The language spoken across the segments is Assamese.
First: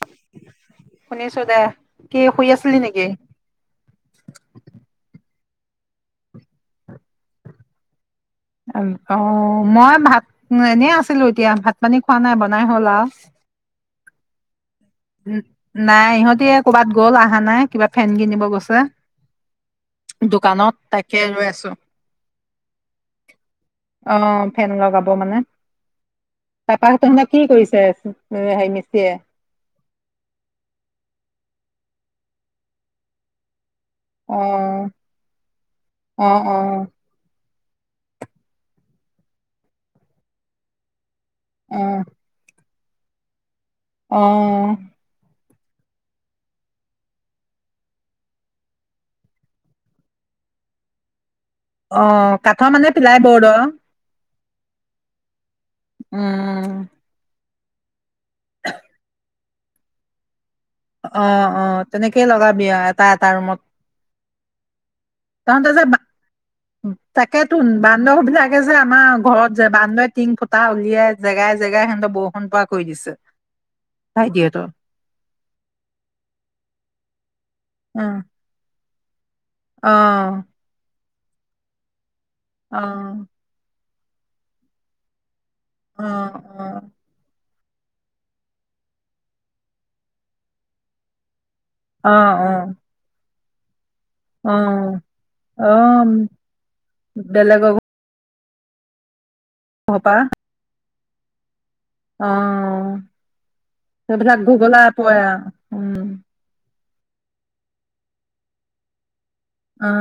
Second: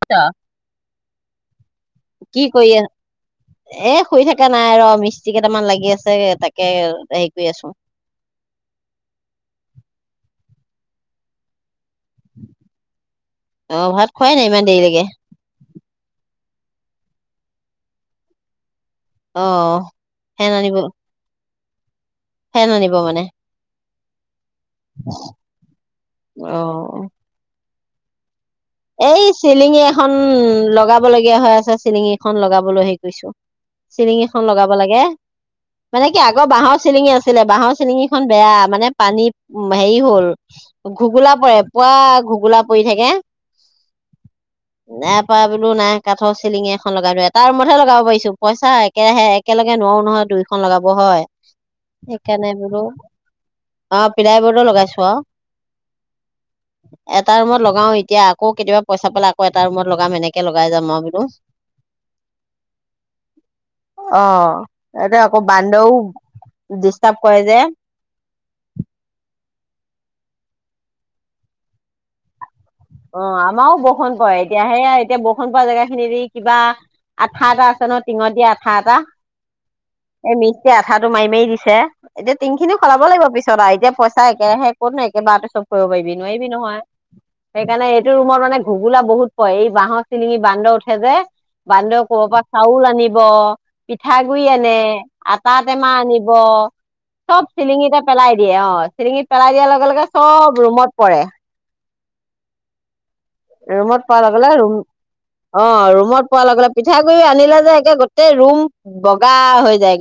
[unintelligible] শুনিছো দে কি শুই কৰি আছিলি আছ? নেকি? এ' শুই থকা নাই ৰ ' মিস্ত্ৰী কেইটামান লাগি আছে তাকে, হেৰি কৰি আছো। অহ, মই ভাত এনেই আছিলো এতিয়া ভাত ভাত পানী খোৱা নাই বনাই হ'ল আও। খুৱাই নাই ইমান দেৰি লৈ? [inaudible] নাই, ইহঁতি ক'বাত গ'ল আহা নাই কিবা ফেন কিনিব গৈছে। অ ফেন দোকানত আনিব তাকে ৰৈ আছো। ফেন আনিব মানে? অহ ফেন লগাব মানে তাৰপা অ। তহঁতক কি কৰিছে? [inaudible] [unintelligible] খন লগাব লগীয়া হৈ আছে চিলিঙিএখন লগাবলৈ হে কৈছোঁ। চিলিঙ অ এখন লগাব লাগে মানে কি অ আগৰ অ বাঁহৰ চিলিঙ আছিলে বাঁহৰ চিলিঙকেইখন বেয়া, মানে পানী উম হেৰি হল। ঘুগোলা পৰে, পুৱা ঘুগোলা পৰি থাকে। অহ লো নাই কাঠৰ চিলিঙি এখন লগাই এটা ৰুমতহে লগাব পাৰিছো। পইচা একেৰাহে একেলগে নোৱাও নহয় দুইখন লগাব হয়। অহ, সেইকাৰণে কাঠৰ বোলো মানে পিলাই বৰ্ডৰ? অ পিলাই লগাইছো আও। উম অহ, সে এতিয়া আকৌ কেতিয়াবা পইচা পালে কৌ এটা ৰুমত লগাম এনে অহ -অহ তেনেকেই লগাবি আৰু এটা -এটা ৰুমত। অ এতিয়া আকৌ তহঁতে যে বান্দৰও [inaudible] ডিষ্টাৰ্ব কৰে তাকেতো যে বান্দৰ বিলাকে যে আমাৰ ঘৰত যে বান্দই টিং ফুটা উলিয়াই জেগাই -জেগাই সিহঁত ব অহ, আমাৰো বৰষুণ পৰে এতিয়া ভাইটিহঁতৰ সেয়া এতিয়া বৰষুণপৰা জেগাত খিনিত ই কিবা আ আঠা এটা আছে ন' উম, টিঙত দিয়া আঠা এটা অ এই মিষ্ট্ৰী আঠা টো মাই মাই দিছে। এতিয়া তিংখিনি অ সলাব লাগিব পিছত আও এতিয়া পইচা একে সে কতনো একে বাৰতে চব কৰিব অ অ পাৰিবি? নোৱাৰিবি নহয়। সেইকাৰণে এইটো ৰুমত মানে ঘুগোলা বহুত পৰে। এই বাঁহৰ চিলিঙি বান্দৰ উঠে যে। বান্দৰে অ কৰ'বাৰ পৰা চাউল আনিব পিঠাগুৰি অ অ আনে, আটা অ টেমা উম, আনিব। চব বেলেগৰ চিলিঙিতে পেলাই দিয়ে অ চিলিঙিত পেলাই দিয়াৰ লগে- ঘৰৰ লগে পৰা চব ৰুমত পৰে। অ। ৰুমত পৰা সেইবিলাক লগে-লগে, ৰুম ঘুগলা পৰে আৰু অ উম ৰুমত পৰা লগে পিঠাগুড়ি আনিলে যে একে গোটেই ৰুম বগ অ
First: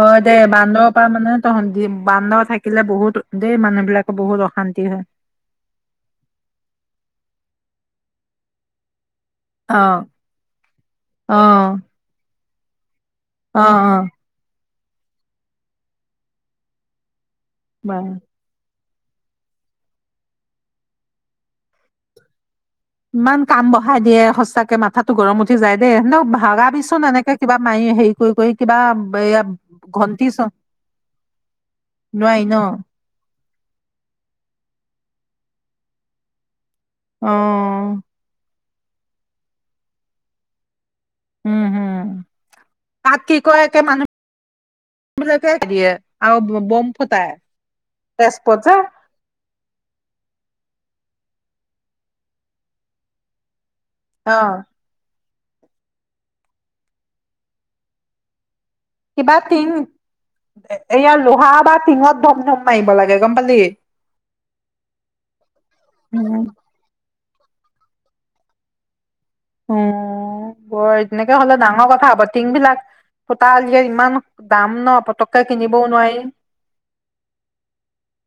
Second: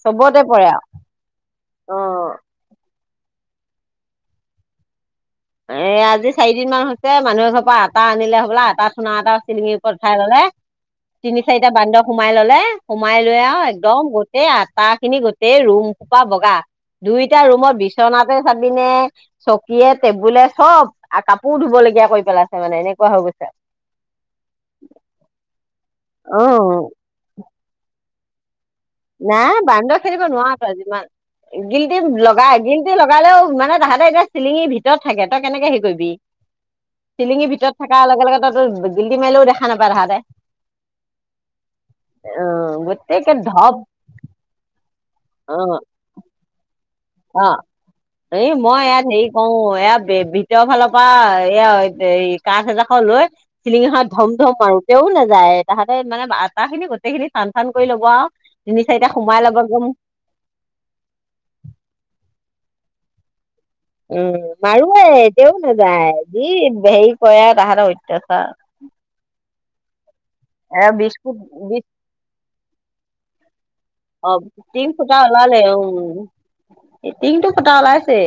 হয় দে। চবতে পৰে আৰু বান্দৰৰ পৰা মানে তহ অ', বান্দৰ থাকিলে বহুত দেই মানুহ বিলাকে বহুত অশান্তি হয়। এ আজি চাৰিদিন মান হৈছে মানুহে এ ঘৰৰ পৰা আটা আনিলে হবলা আটা আটা চিলিঙিৰ অ ওপৰত উঠাই ললে। অ তিনি-চাৰিটা বান্দৰ সোমাই ললে সোমাই লৈ আও অ অ একদম গোটেই আট তাহ খিনি গোটেই ৰুম খোপা বগা। দুই এতিয়া ৰুমত বাৰু বিচনাতে চাবিনে চকীয়েত টেবুলে চব আৰু কাপোৰ ধুব লগীয়া কৰি পেলাইছে। মানে এনেকুৱা হৈ ইমান গৈছে কাম বঢ়াই দিয়ে সঁচাকে মাথাতো গৰম উঠি যায়। দে ন অ ভাগাবিচোন এনেকে কিবা মায়ি হে কৈ- কৈ নাই বান্দৰ খেদিব নোৱাৰ তো যিমান গিলটি নোৱাৰি ন লগাই গিল্টি লগালেও মানে তাহাঁতে এতিয়া চিলিঙিৰ ভিতৰত থাকে। তই কেনেকে হেৰি কৰিবি। অ চিলিঙিৰ ভিতৰত থকা অ লগে- লগে ত গিলটি মাৰিলেও দেখা নাপায় তাহাঁতে। উম হম অ গোটেই তাত কি একে কয় ধপ মানুহ বিলাকে অ', দিয়ে আৰু বম ফুটাই অ, এই তেজপুৰত যে মই ইয়াত হেৰি কৰো। এয়া ভিতৰৰ ফালৰ এ এই কাছ এডখ লৈ। চিলিং খনত ধম অ ধম মাৰো তেও না। যাই তাহাঁতে মানে আটা খিনি গোটেই খিনি চান চান কৰি ল'ব আৰু। তিনি চাৰিটা কিবা সোমাই ল'ব টিং একদম এয়া লোহা বা টিঙত ধম। ধম মাৰিব লাগে গম পালি। উম মাৰোয়ে তেও নযায় যি সেৰি। কয় আও তাহাতক অত্যাচাৰ। অঁ। বৰ এ বিস্কুট তেনেকে হ'লে বি ডাঙৰ কথা হ'ব টিং বিলাক। সোতাল। অ, টিং ফুটা ওলালে উম নোৱাৰি টিং টো ফুটা ওলাইছে।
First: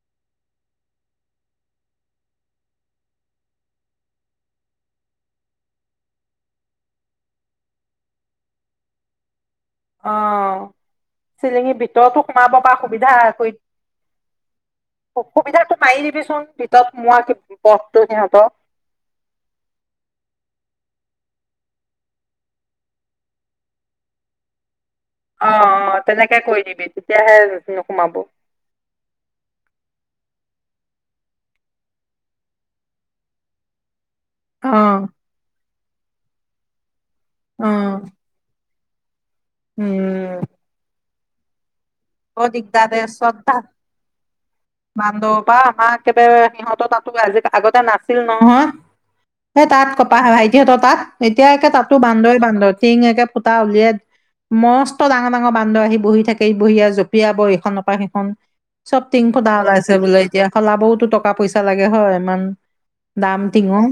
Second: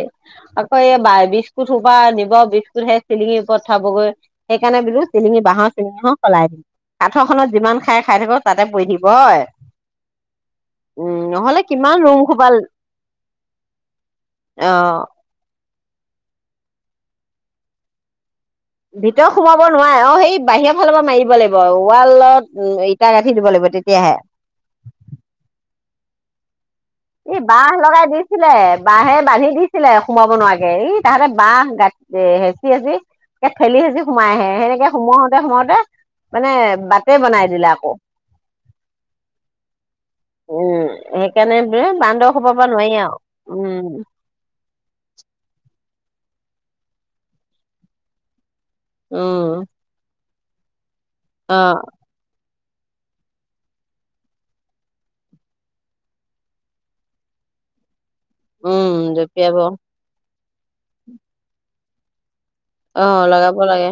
হয় এই বিস্কুট সোপা নিব বিস্কুট সেই চিলিঙিৰ ওপৰত থবগৈ, সেইকাৰণে বুলো চিলিঙি বাঁহৰ চিলিঙি সলাই দিম কাঠৰখনত যিমান খাই খাই থাকো তাতে পৰি থাকিব হয়। অ উম নহ'লে চিলিঙিৰ কিমান ৰুম ভিতৰতো সোপা সোমাব পৰা সুবিধা কৰি অ সুবিধাটো। পাৰি দিবি চোন ভিতৰত সোমোৱা পথটো সিহঁতৰ। ভিতৰ সোমাব নোৱাৰে অ, সেই বাহিৰৰ ফালৰ পৰা মাৰিব লাগিব ৱালত ইটা গাঁঠি দিব লাগিব তেতিয়াহে। অ অ তেনেকে কৈ দিবি। তেতিয়াহে এই বাহ লগাই নোসোমাব অ দিছিলে বাঁহে বান্ধি দিছিলে সোমাব নোৱাৰা ই তাহতে বাহ গা এ হেঁচি হেঁচি ঠেলি হেঁচি। সোমাই আহে অ সেনেকে সোমোওঁতে সোমওঁতে। মানে বা। টে বনাই দিলে আকৌ। উম। উম, সেইকাৰণে। বে বান্দৰ ব সোপা পৰা দিগদাৰ নোৱাৰি দেই আও। শ্ৰদ্ধা উম, বান্দৱ বা আমাক। একেবাৰে সিহঁত তাতো আজি আগতে নাছিল নহয়। উম, সে তাত কপাহ ভৱাই। সিহঁতৰ তাত। এতিয়াে একে অ', তাতো বান্দই বান্দ। টিঙ একে পুটা উলিয়াই, মস্ত ডাঙৰ ডাঙৰ বান্দৰ আহি বহি থাকে বহি আৰু জ। জপিয়াব ইখনৰ পৰা সি। খন উম, চব টিং ফুটা জঁপিয়াব ওলাইছে বোলে। এতিয়া সলাবওতো টকা পইচা লাগে হয় ইমান। অ', দাম লগাব তিঙো লাগে।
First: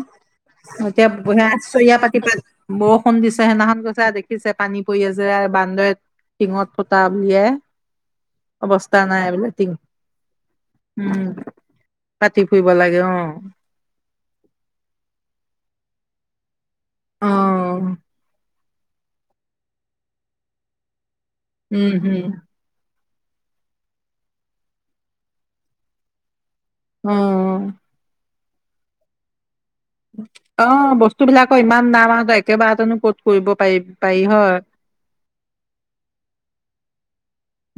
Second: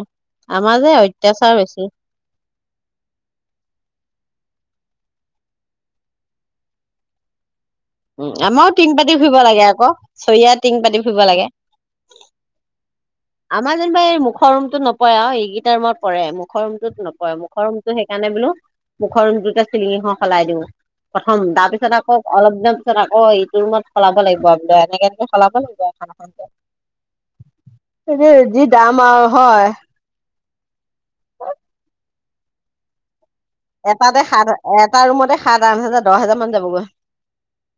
আমাৰ যে এতিয়া অত্যাচাৰ বেছি। চয়া পাতি প বৰষুণ দিছে সেইদিনাখন গৈছে দেখিছে পানী পৰি আছে বান্দৈত টিঙত ফুটা বুলিয়ে উ আমাৰো টিং পাতি ফুৰিব লাগে আকৌ চৰিয়া টিং পাতি ফুৰিব উম লাগে। পাতি ফুৰিব লাগে অ আমাৰ যেনিবা এই মুখৰ ৰুমতো নপৰে আৰু ইগিটাৰ [unintelligible] পৰে মোক মুখৰ ৰুমটোত অ নপৰে মুখৰ ৰুমটো সেইকাৰণে বোলোঁ মুখৰটো চিলিঙিখন সলাই দিওঁ। প্ৰথম তাৰপিছত উম আকৌ হম অলপ দিম তাৰ পিছত আকৌ ইটো ৰুমত সলাব লাগিব আ বোলোঁ এনেকে সলাব লাগিব এখন এখন কে। উম! যি দাম আৰু হয়। অ বস্তু বিলাকৰ ইমান দাম আও যে একেবাৰতেনো ক'ত কৰিব পাৰি পাৰি এটাতে সাত হয় এটা ৰুমতে সাত আঠ হাজাৰ বাৰ হাজাৰ মান যাবগৈ।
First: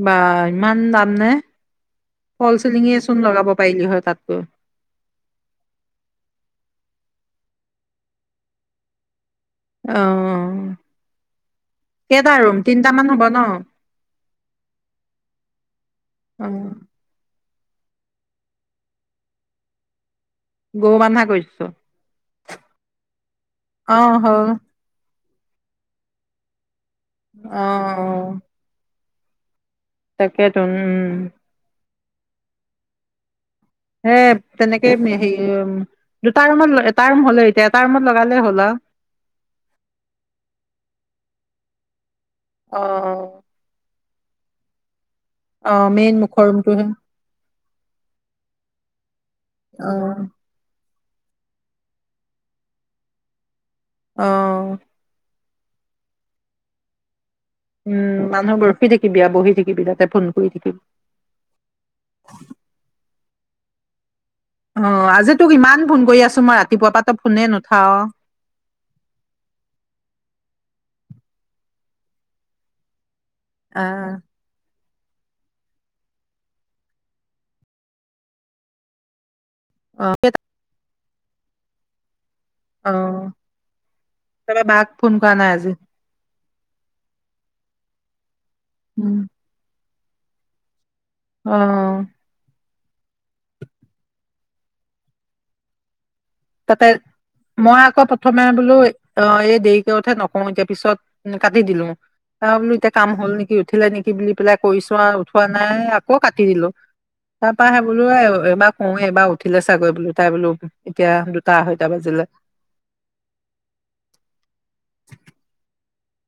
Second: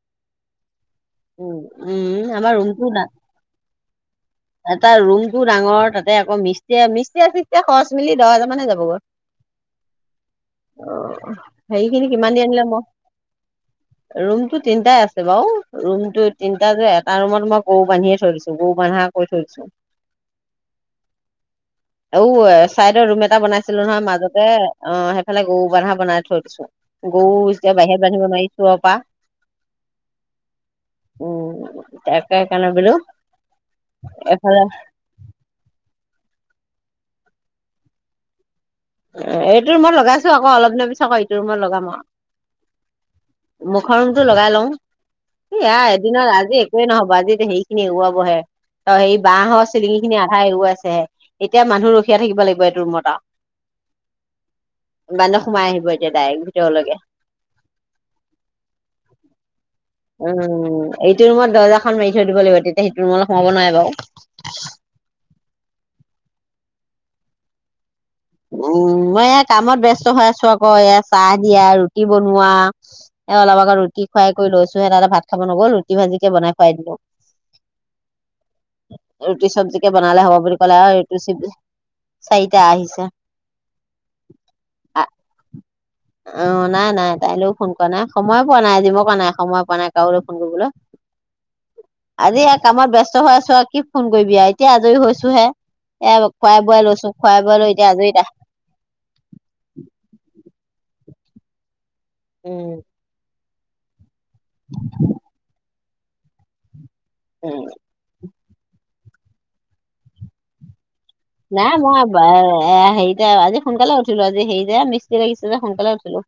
বা ইমান দাম নে উম! উম! ফল আমাৰ ৰুমটো চিলিঙিয়ে চোন লগাব পাৰিলি হয় তাতকৈ এটা ৰুমটো ডাঙৰ তাতে আকৌ মিষ্টয়ে মি এতিয়া তেতিয়া খৰচ মিলি দহ হোজাৰ মানে যাব গ' অ অ হেৰিখিনি কেইটা কিমান দি ৰুম আনিলে মই তিনটামান হ'ব ন ৰুমটো তিনটাই আছে বাও ৰুমটো অ তিনিটা যে এটা ৰুম ত মই গৰু বান্ধিয়ে থৈ দিছোঁ গৰু বান্ধা কৰি থৈছোঁ। গৰু বান্ধা কৰিছ আও চাইডৰ ৰুম এটা বনাইছিলে অ নহয় মাজতে হ'ল অ এফালে গৰু বান্ধা বনাই থৈ দিছোঁ। গৰু অ এতিয়া বাহিৰ অ বান্ধিব নোৱাৰি চোৰৰ পা। কেই উম! একে কলে বোলোঁ। হে তেনেকে যে সিও দুটা ৰুমত এটা ৰুম হলে এতিয়া এটা ৰুমত লগালে হ'ল আ এইটো ৰুমত লগাইছো আকৌ অলপ দিনৰ পিছত আকৌ এইটো ৰুমত লগাম আৰু। অহ! খৰঙটো লগাই লং এয়া মেইন এদিনত মুখৰ আজি একোৱে ৰুমটোহে নহব আজি সেই খিনি এৰুৱাবহে। [unintelligible] অ--এই বাঁহৰ অ চিলিঙি খিনি আধা এৰুৱাইছে হে। এতিয়া মানুহ ৰখিয়া থাকিব লাগিব, এইটো ৰুমত আও। অঁ! বান্দৰ সোমাই আহিব এতিয়া ডাইৰেক্ট ভিতৰলৈকে। উম মানুহবোৰ ৰখি থাকিবি আও, বহি থাকিবি তাতে। ফোন কৰি থাকিবি উম এইটো ৰুমত দৰ্জাখন মাৰি থৈ দিব লাগিব। তেতিয়া সেইটো ৰুমত ৰুমলে সোমাব নোৱাৰে বাৰু। অঁ! আজি তোক ইমান ফোন কৰি আছোঁ মই ৰাতিপুৱা পৰা ত‌ই ফোনে নুঠাৱ? উম মই এ কামত ব্যস্ত হৈ আছোঁ আকৌ এয়া চাহ দিয়া, ৰুটি বনোৱা। এ অলপ আগত ৰুটি আহ খুৱাই কৰি লৈছোঁ। তো তাতে ভাত খাব নগ'ল ৰুটি ভাজিকে বনাই খুৱাই দিলোঁ ৰুটি-চৱজি কে অ বনালে হব বুলি ক'লে আৰু ৰেচিবি চাৰিটা অ আহিছে। তাৰপৰা বাক ফোন কৰা নাই আজি? অ! নাই-নাই তাইলৈও ফোন কৰা নাই, সময় বনাই দিব বনাই বনাই কৰো লে ফোন কৰিবলে অঁ! কামত ব্যস্ত হৈ আছোঁ আৰু কি ফোন কৰিবি আও এতিয়া আজৰি হৈছোঁ হে। এ খুৱাই বোৱাই তাতে লৈছো খুৱাই বোৱাই লৈ মই এতিয়া আকৌ আজৰি তাই। প্ৰথমে বোলো এই দেৰিকে উঠে নকওঁ এতিয়া। পিছত কাটি দিলোঁ। তাৰ বোলো উম এতিয়া কাম হ'ল নেকি? উঠিলে নি বুলি পেলাই কৰিছোঁ আও উঠোৱা নাই আ ক'ত কাটি দিলোঁ? তাৰপা উম সে বোলো বাৰ ক‌ওঁৱে এইবাৰ উঠিলে চাগৈ বোলো, তাই বোলো এতিয়া দুটা নাই আঢ়ৈটা মই বাজিলে হেৰিতে আজি সোনকালে উঠিলোঁ, আজি হেৰি যে মিস্তি লাগিছে যে, সোনকালে উঠি হ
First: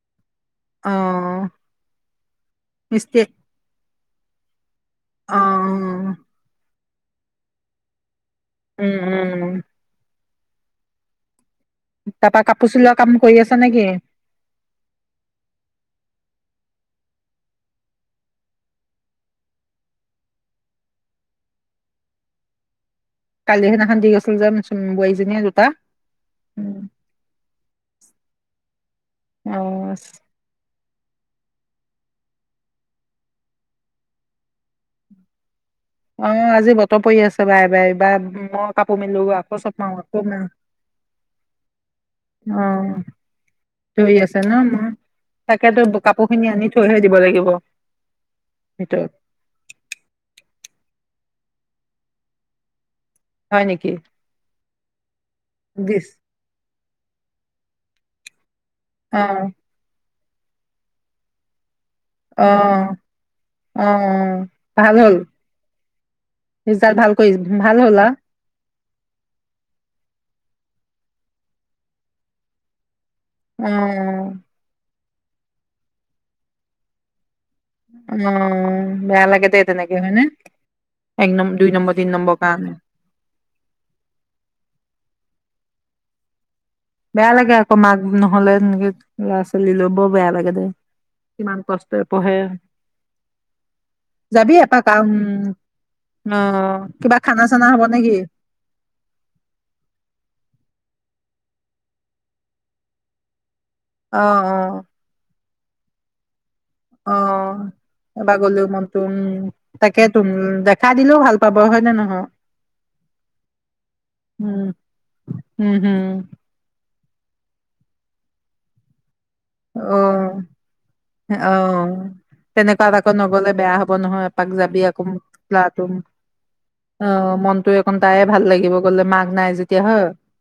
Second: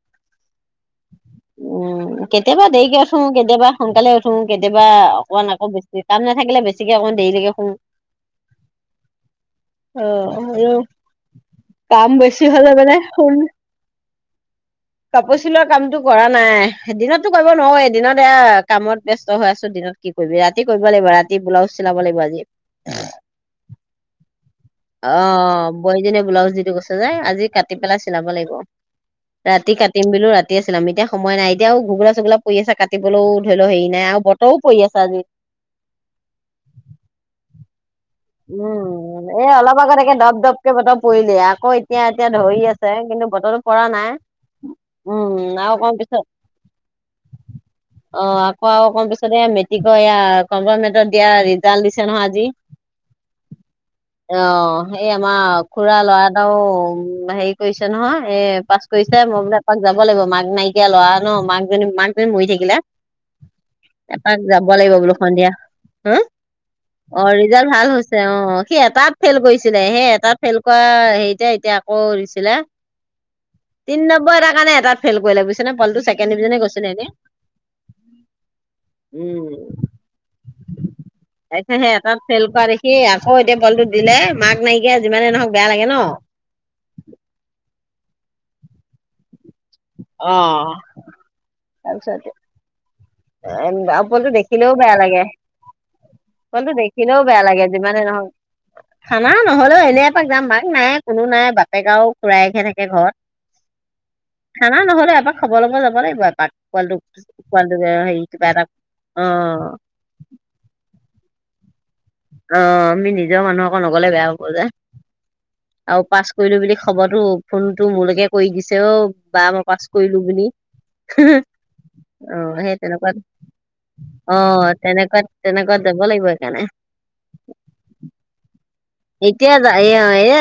অ [unintelligible] উম! কেতিয়াবা দেৰিকে উঠো, মিস্ত্ৰী কেতিয়াবা সোনকালে উঠো উঠো কে কেতিয়া অ অকণমান আকৌ বেছি, কাম নাথাকিলে বেছি গতিকে অকণ দেৰিলৈকে শুওঁ উম উম অ কাম তাপা বেছি হলে কাপোৰ মানে চিলোৱা কাম শুন কৰি আছ নেকি কাপোৰ চিলোৱা কামতটো কৰা নাই দিনততো কৰিব নোৱাৰয়েই দিনত এয়া কামত ব্যস্ত হৈ আছো দিনত কি কৰিবি ৰাতি কৰিব লাগিব ৰাতি ব্লাউজ চিলাব লাগিব আজি। আহ কালি সেইদিনাখন দি গৈছিল যে চুম- বোৱাৰীজনীয়ে জোতা বোৱাৰীজনীয়ে ব্লাউজ দিথৈ গৈছে যে। আজি কাটি পেলাই চিলাব লাগিব। ৰাতি অ', কাটিম বুলিও ৰাতিয়ে ছেলাম এতিয়া সময় নাই। এতিয়াও ঘুগোলা চুগোলা পৰি আছে কাটিবলৈও ধৰি লও হেৰি নাই আৰু বতৰো পৰি আছে আজি। অ আজি বতৰ পৰি আছে বাৰে বাৰে। উম, এ অলপ আগত একে আকৌ দপ মাৰো দপকে বতৰ পৰিলে। আকৌ এতিয়া এতিয়া ধৰি আছে, অ', কিন্তু বতৰটো পৰা নাই। ধৰি আছে ন মই উম আৰু তাকেতো অকণ পিছত, কাপোৰ খিনি আনি থৈহে দিব লাগিব অ আকৌ আৰু অক ভিতৰত পিছত এ মেটিক এয়া কম্পাল দিয়া ৰিজাল্ট দিছে নহয় আজি। হয় নেকি অ সেই আমাৰ খুড়া দিছ ল'ৰা এটাও হেৰি কৰিছে নহয় এ পাছ কৰিছে মই অ', বোলে এপাক যাব লাগিব। মাক নাইকিয়া ল'ৰা ন মাক মাকজনী মৰি অ', থাকিলে। অ', অ এপাক যাব লাগিব ভাল বোলো হ'ল সন্ধিয়া। হ! ৰিজাল্ট ভাল অ কৰি ৰিজাল্ট ভাল হ'ল আৰু হৈছে, অ। সি এটাত ফেইল কৰিছিলে সেই এটাত ফেইল কৰা হেৰিতে এতিয়া আকৌ দিছিলে। তিন অ', নম্বৰ এটাৰ কাৰণে এটাত ফেইল কৰিলে বুজিছে নে? পোৱালীটো ছেকেড ডিভিজনে গৈছিলে এনে। অ, বেয়া লাগে দে উম। তেনেকে হয় নে? এক নম্বৰ দুই নম্বৰ তিনি নম্বৰ দূখ কৰা কাৰণে দেখি আকৌ এতিয়া পোৱালিটো দিলে, মাক নাইকিয়া যিমানে নহওঁক বেয়া লাগে ন! বেয়া লাগে আকৌ মাক নহ'লে এনেকে ল'ৰা ছো তুলি লবও বেয়া লাগে দে। অ', কষ্টৰে পঢ়ে। পোৱালীটো যাবি দেখিলেও এপাক বেয়া আও লাগে, উম অ পোৱালীটো কিবা দেখিলেও বেয়া খানা লাগে, চানা হব যিমানে নেকি নহওক। খানা নহলেও এনে এপাক যাম মাক নায়ে কোনো নাই বাপেক আৱ খুঢ়াইকহে থাকে ঘৰত। অ অ। খানা নহলেও এপাক খবৰ লব যাব লাগিব এপাক। অ পোৱালীটোক। এবাৰ গলেও মনতো উম, তাকেতো উম, দেখা দিলেও ভাল পাব হয় নে নহয়? অ, আমি নিজৰ মানুহ আক' নগলে বেয়া পাব উম যে। উম আৰু হম পাছ কৰিলোঁ বুলি খবৰটো ফোনটো মোলৈকে কৰি দিছে, অ বা মই পাছ অ কৰিলোঁ বুলি। অ অ সেই আকৌ তেনেকুৱাত, নগলে বেয়া হব নহয় অ এপাক যাবি আকৌ তেনেকুৱাত, ল'ৰাটো তেনেকুৱাত যাব লাগিব সেইকাৰণে। অ, মনতো অকন তাৰে ভাল লাগ [unintelligible] এতিয়া এয়া, এয়া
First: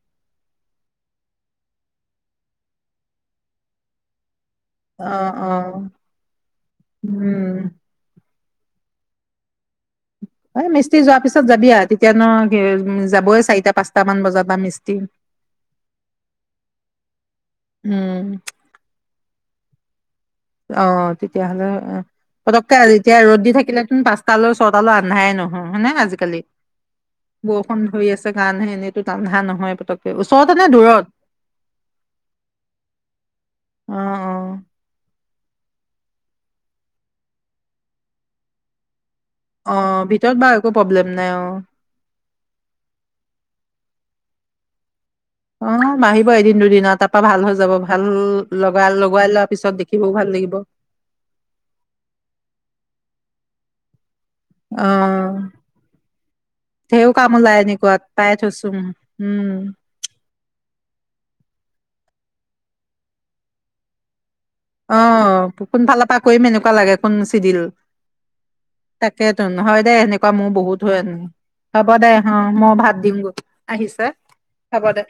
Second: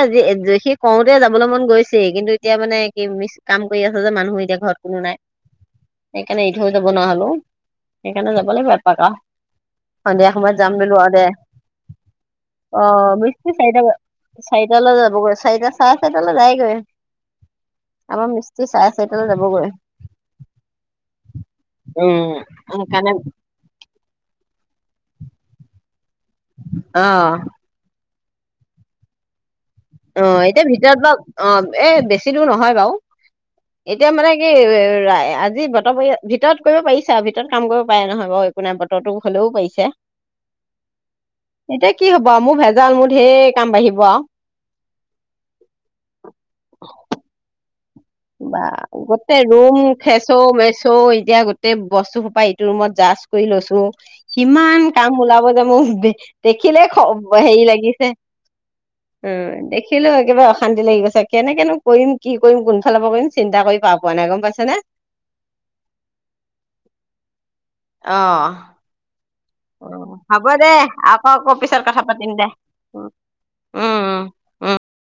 সি কওঁতে যাবলৈ মন গৈছে। কিন্তু এতিয়া মানে। কি মিছ কাম কৰি আছে যে, মানুহে এতিয়া। ঘৰত কোনো অ নাই, অ সেইকাৰণে এৰি থৈ যাব নোৱাৰা হ'লোঁ। উম সেইকাৰণে যাব [unintelligible] এপাক আৰু। সন্ধিয়া সময়ত এ যাম বোলো মিস্ত্ৰী আৰু যোৱাৰ দে পিছত যাবি আও। তেতিয়া অ ন উ যাবই। মিস্ত্ৰী চাৰিটা, পাঁচটা মান বজাত বা মিস্ত্ৰী চাৰিটালৈ যাবগৈ। চাৰিটা, চাৰে-চাৰিটালৈ যায়গৈ। উম আমাৰ মিস্ত্ৰী চাৰে-চাৰিটালৈ যাবগৈ। অ' তেতিয়াহ'লে অ', উম পটককে আৰু সেইকাৰণে যেতিয়া ৰ'দ দি থাকিলে। পাঁচটালৈ, ছয়টালৈ আন্ধাৰে নহয়। হয়নে? আজি। কালি, অ বৰষুণ ধৰি আছে। গানহে, এনেইটো আন্ধাৰ নহয়। পতককে অ' ওচৰতে এতিয়া নে ভিতৰত দূৰত? বা, অ' এ বেছি দূৰ নহয় বাৰু! এতিয়া অ', মানে কি! অ', [unintelligible] যি বতৰ পৰি, ভিতৰত কৰিব পাৰিছা। আৰু ভিতৰত কাম কৰিব পাৰে নহয় বাৰু! একো নাই বতৰতো। হ'লেও পাৰিছে। অ', ভিতৰত বাৰু একো প্ৰব্লেম নাই অ', এতিয়া কি হ'ব আৰু! মোৰ ভেজাল, মোৰ ঢেৰ কাম বাঢ়িব। ৱাহ। অ' বাঢ়িব। এদিন-দুদিন আৰু, তাৰ পৰা ভাল হৈ যাব। ভাল বা লগা লগাই গোটেই লোৱাৰ পিছত ৰুম দেখিবও ভাল লাগিব। খেচৌ-মেচৌ এতিয়া গোটেই বস্তুসোপা ইটো ৰুমত জাষ্ট। কৰি লৈছো। কিমান কাম অ', ওলাব যে, মোক দেখিলে ধেও কাম ওলাই হেৰি এনেকুৱাত লাগিছে। পাই থৈছো উম দেখিলেও একেবাৰে অশান্তি লাগি গৈছে, কেনেকেনো কৰিম? কি কৰিম, [unintelligible] কোনফালৰ পৰা কৰিম? চিন্তা কৰি পাৰ পোৱা নাই গম পাইছা? অ' কোনফালৰ পৰা কৰিম এনেকুৱা লাগে। কোন চিদিল। অ'। নহয় অ, দে, এনেকুৱা হ'ব মোৰ দে বহুত হয় এনে। আকৌ আকৌ পিছত হ'ব কথা দে পাতিম অ'। মই ভাত উম দিম গৈ, আহিছে উম হ'ব দে।